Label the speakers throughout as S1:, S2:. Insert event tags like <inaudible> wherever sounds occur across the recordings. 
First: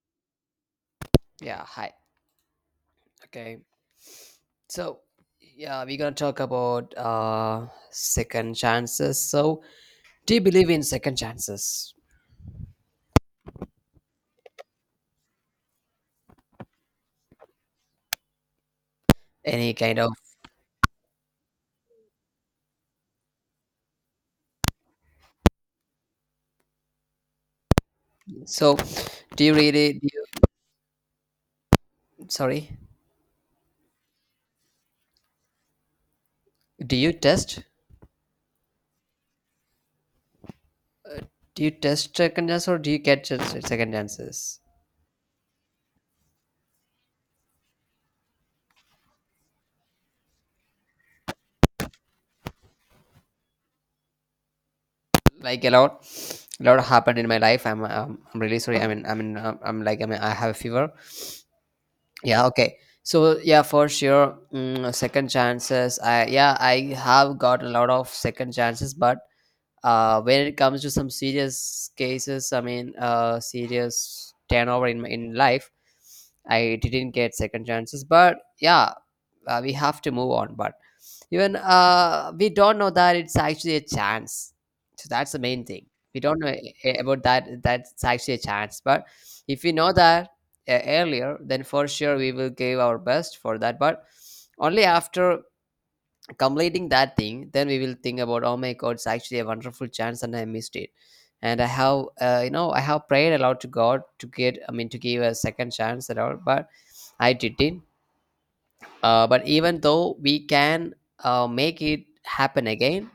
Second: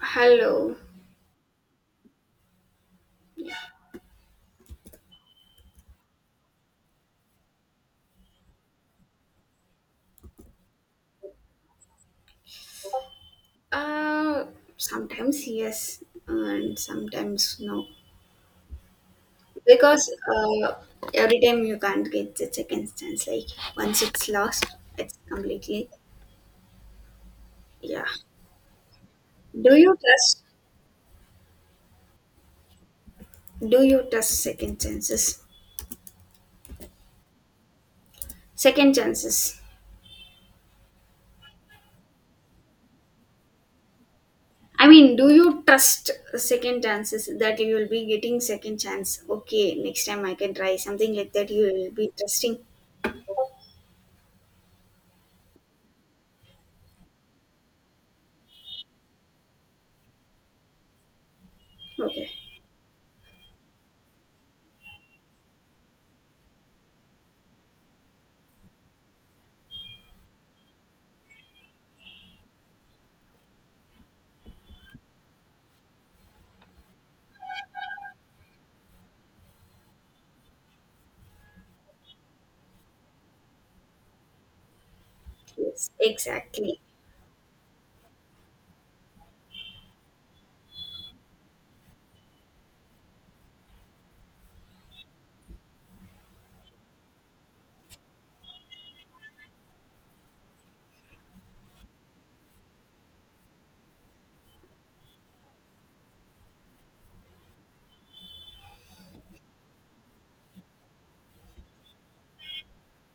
S1: Hello.
S2: Yeah, hi. Okay. So, yeah, we're going to talk about second chances. So, do you believe in second chances?
S1: Uh, Sometimes yes, and sometimes no.
S2: Any kind
S1: Because
S2: of—
S1: every time you can't get the second chance. Like once it's lost, it's completely yeah.
S2: so, do you
S1: Do
S2: really
S1: you
S2: do you,
S1: trust?
S2: sorry,
S1: Do you trust second chances?
S2: do you test?
S1: Second chances.
S2: Do you test second chances or do you get just second chances?
S1: I mean, do you trust second chances that you will be getting second chance? Okay, next time I can try something like that. You will be trusting.
S2: Like a lot happened in my life. I'm really sorry. I'm like I have a fever.
S1: Okay.
S2: Yeah, okay, so yeah, for sure, second chances, I have got a lot of second chances, but when it comes to some serious cases, serious turnover in life, I didn't get second chances. But yeah, we have to move on. But even we don't know that it's actually a chance, so that's the main thing.
S1: Yes,
S2: We don't know
S1: exactly.
S2: about that, that's actually a chance. But if we know that earlier, then for sure we will give our best for that. But only after completing that thing, then we will think about, oh my god, it's actually a wonderful chance and I missed it. And I have I have prayed a lot to god to get, I mean to give a second chance at all, but I didn't. But even though we can make it happen again,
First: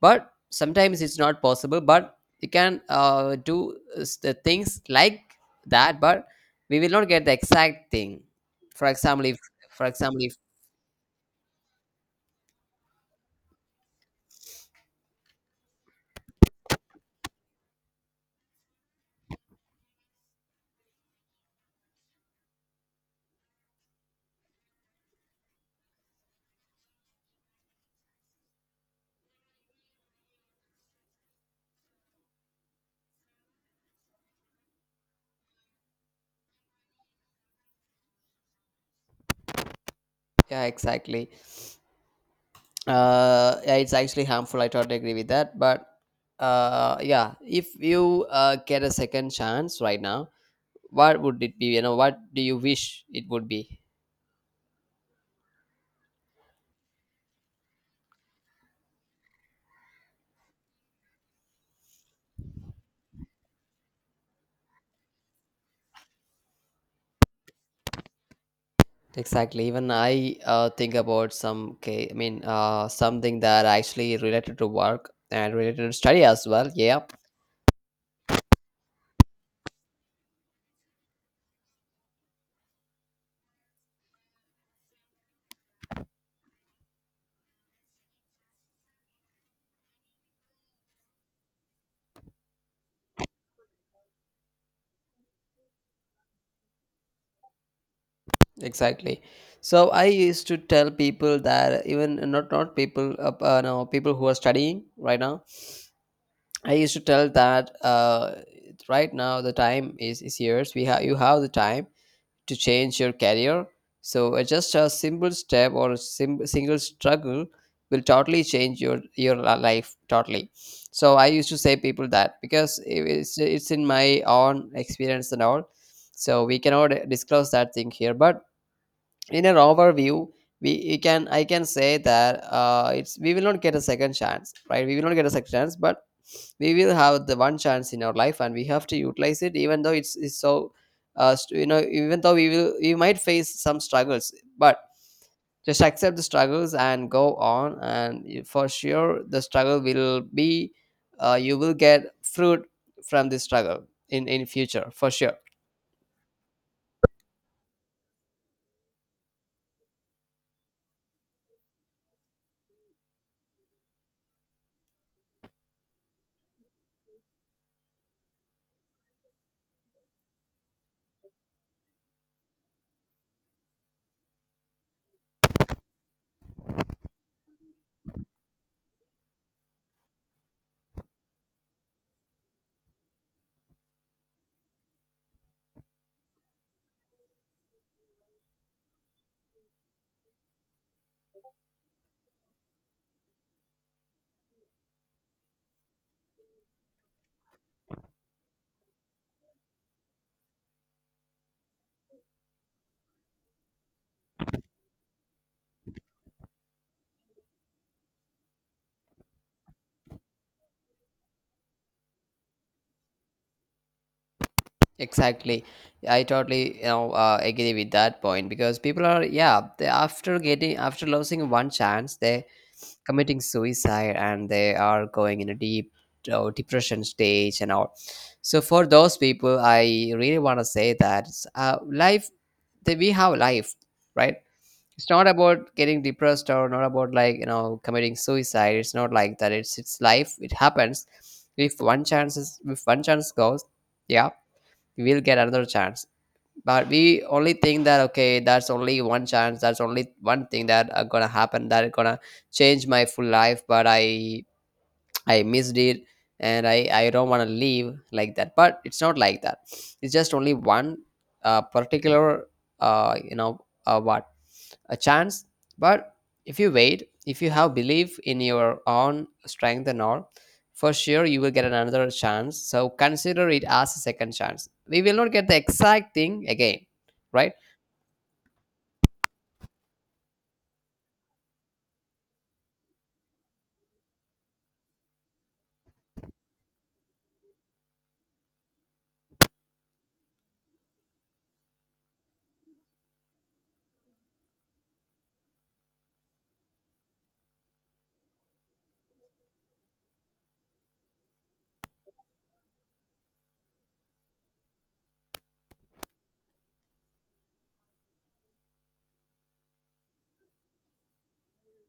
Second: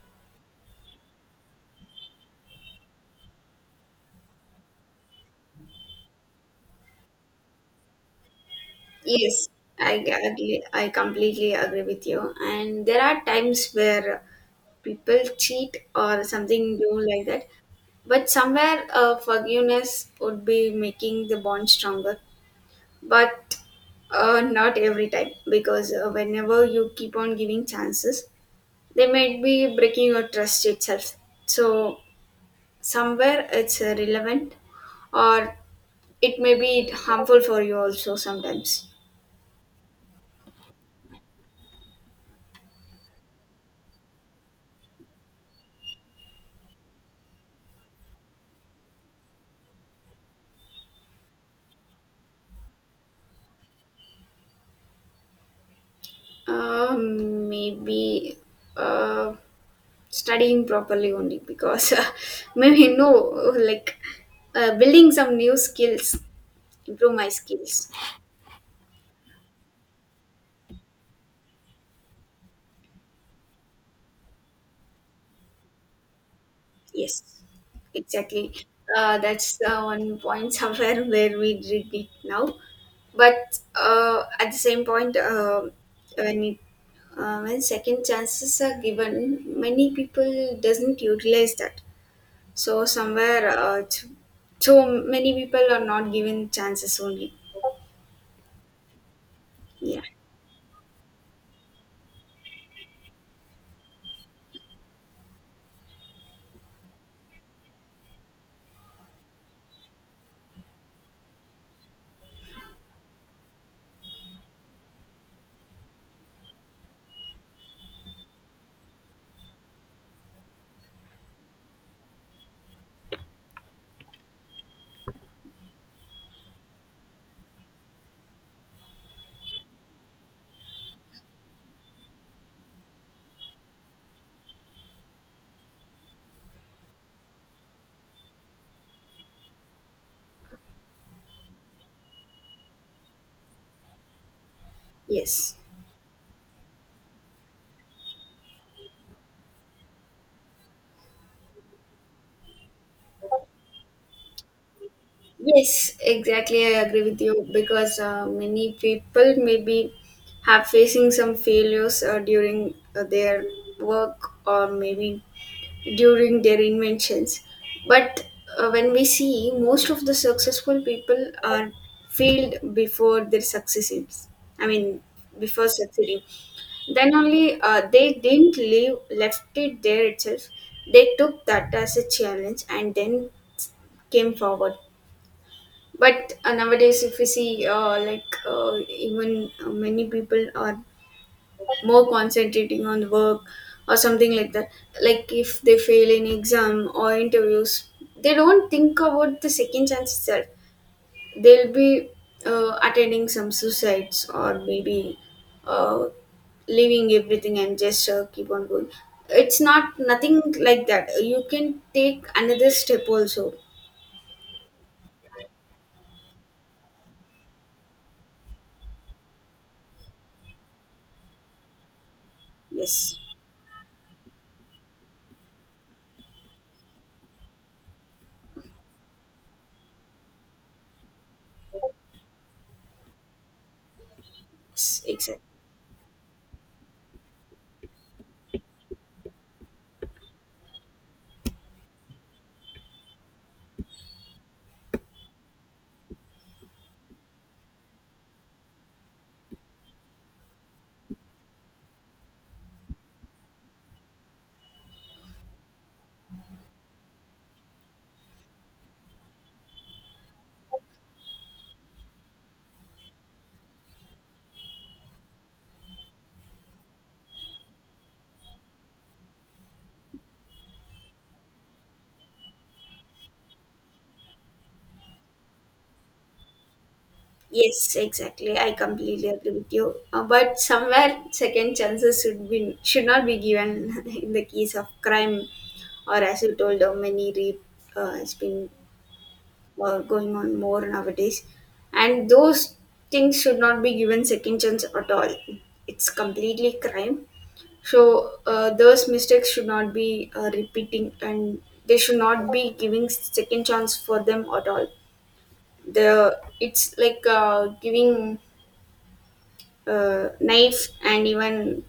S2: but sometimes it's not possible. But you can do the things like that, but we will not get the exact thing. for example if
S1: Yes,
S2: for example if
S1: I completely agree with you. And there are times where people cheat or something do like that. But somewhere, forgiveness would be making the bond stronger. But not every time, because whenever you keep on giving chances, they might be breaking your trust itself. So somewhere it's relevant, or it may be harmful for you also sometimes.
S2: yeah, exactly, yeah, it's actually harmful. I totally agree with that. But yeah, if you get a second chance right now, what would it be? What do you wish it would be?
S1: Maybe uh, studying properly only because <laughs> maybe no like building some new skills, improve my skills.
S2: Exactly. Even I think about I mean something that actually related to work and related to study as well. Yeah,
S1: Yes, exactly. That's one point somewhere <laughs> where we did it now. But at the same point, when it when second chances are given, many people doesn't utilize that. So somewhere, so many people are not given chances only.
S2: exactly. So
S1: Yeah.
S2: I used to tell people that, even not people, no, people who are studying right now, I used to tell that right now the time is yours. We have You have the time to change your career. So just a simple step or a single struggle will totally change your life totally. So I used to say people that, because it's in my own experience and all. So we cannot disclose that thing here, but in an overview, we you can I can say that it's— we will not get a second chance, right? We will not get a second chance, but we will have the one chance in our life and we have to utilize it, even though it's so even though we might face some struggles. But
S1: Yes.
S2: just accept the struggles and go on, and you— for sure the struggle will be— you will get fruit from this struggle in future for sure.
S1: Yes. Exactly. I agree with you because many people maybe have facing some failures during their work or maybe during their inventions. But when we see most of the successful people are failed before their successes, I mean, before succeeding, then only they didn't leave, left it there itself. They took that as a challenge and then came forward. But nowadays, if we see, like, even many people are more concentrating on work or something like that, like if they fail in exam or interviews, they don't think about the second chance itself. They'll be attending some suicides or maybe uh, leaving everything and just keep on going. It's not nothing like that, you can take another step also.
S2: Exactly. I totally, agree with that point, because people are, yeah, they, after getting, after losing one chance, they
S1: Yes,
S2: committing suicide and they are going in a deep depression stage and all. So for those people, I really want to say that uh, life, that we have life, right?
S1: yes,
S2: It's not
S1: exactly.
S2: about getting depressed or not about, committing suicide. It's not like that. It's— it's life. It happens. If one chance is if one chance goes, yeah, we'll get another chance. But we only think that, okay, that's only one chance, that's only one thing that are gonna happen, that are gonna change my full life, but I missed it, and I don't want to leave like that. But it's not like that. It's just only one particular, uh, you know, uh, what, a chance. But if you wait, if you have belief in your own strength and all, for sure you will get another chance. So consider it as a second chance. We will not get the exact thing again, right?
S1: Yes, exactly. I completely agree with you. But somewhere, second chances should be should not be given <laughs> in the case of crime, or as you told, many rape has been going on more nowadays, and those things should not be given second chance at all. It's completely crime. So those mistakes should not be repeating, and they should not be giving second chance for them at all. The It's like giving knife and even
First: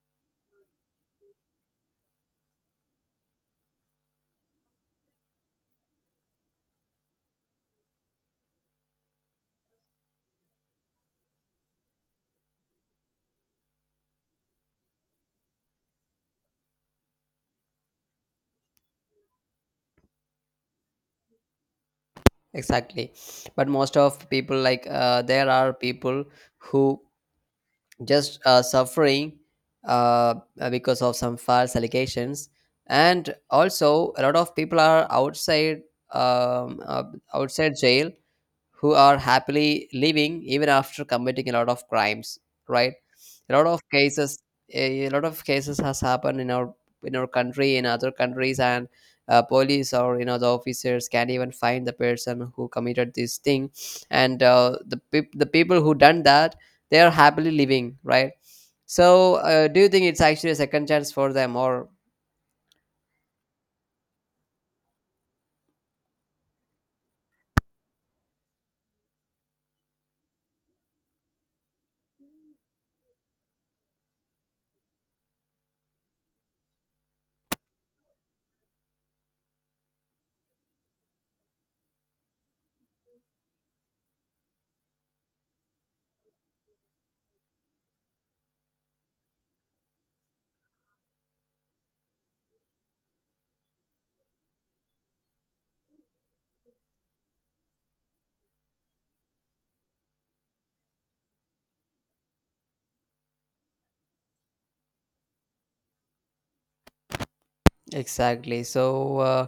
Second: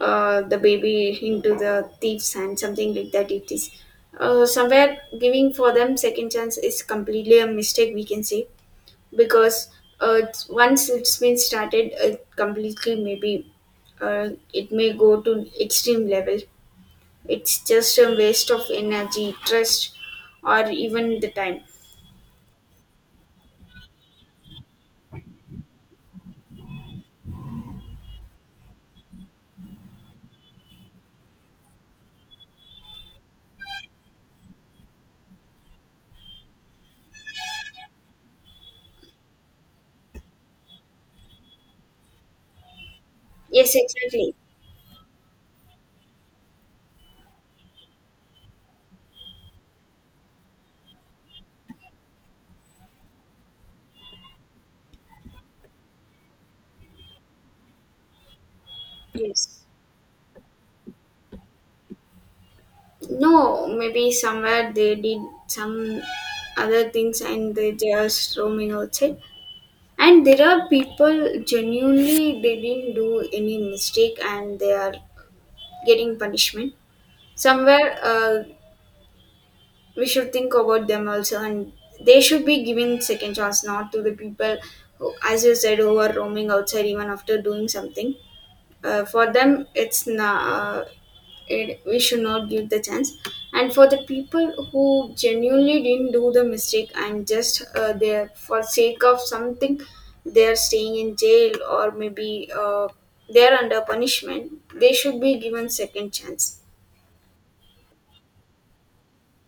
S1: the baby into the thief's hand, something like that. It is somewhere giving for them second chance is completely a mistake, we can say, because once it's been started, it completely maybe it may go to extreme level. It's just a waste of energy, trust, or even the time.
S2: Exactly. But most of people, like, there are people who just suffering because of some false allegations. And also, a lot of people are outside, um, uh, outside jail, who are happily living even after committing a lot of crimes, right? A lot
S1: Yes,
S2: of
S1: exactly.
S2: cases— a lot of cases has happened in our— in our country, in other countries. And police, or you know, the officers can't even find the person who committed this thing. And the people who done that, they are happily living, right? So
S1: Yes.
S2: do you think it's actually a second chance for them, or—
S1: No, maybe somewhere they did some other things and they just roaming outside. And there are people genuinely they didn't do any mistake and they are getting punishment. Somewhere we should think about them also, and they should be given second chance, not to the people who, as you said, who are roaming outside even after doing something. For them it's not, it, we should not give the chance. And for the people who genuinely didn't do the mistake and just there for sake of something, they're staying in jail or maybe they're under punishment, they should be given second chance.
S2: exactly. So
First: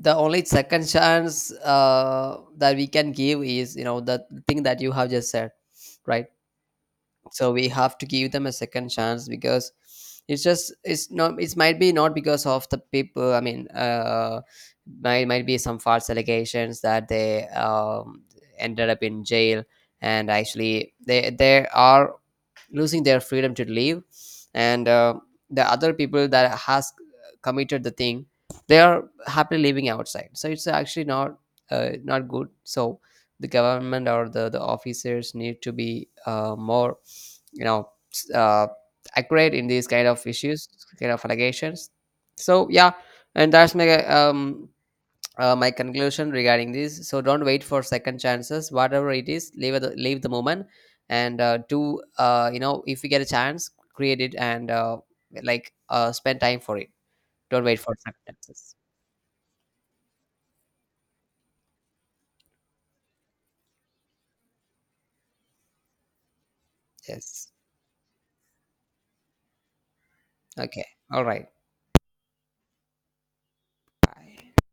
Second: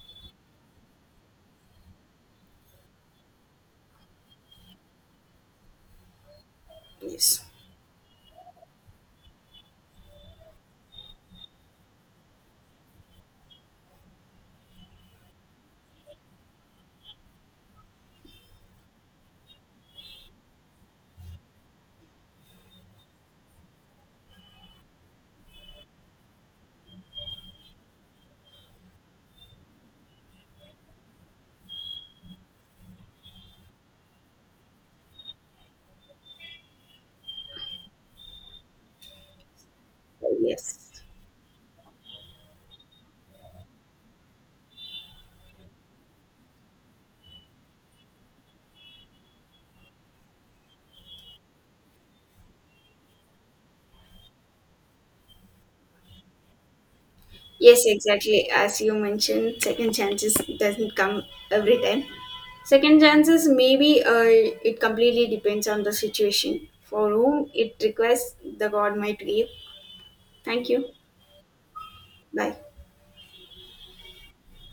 S2: the only second chance that we can give is, you know, the thing that you have just said, right?
S1: Yes,
S2: So we have to give them a second chance, because it's just— it's not— it might be not because of the people. I mean, might be some false allegations that they ended up in jail, and actually they there are losing their freedom to live. And the other people that has committed the thing, they are happily living outside. So it's actually not not good. So the government or the officers need to be more, you know, accurate in these kind of issues,
S1: yes.
S2: kind of allegations. So yeah, and that's my my conclusion regarding this. So don't wait for second chances, whatever it is. Leave the— leave the moment. And do, if you get a chance, create it. And spend time for it. Don't wait
S1: Yes,
S2: for second
S1: exactly.
S2: chances.
S1: As you mentioned, second chances doesn't come every time. Second chances, maybe it completely depends on the situation. For
S2: Yes.
S1: whom it requires, the God might give. Thank
S2: Okay,
S1: you.
S2: all right,
S1: Bye.
S2: bye.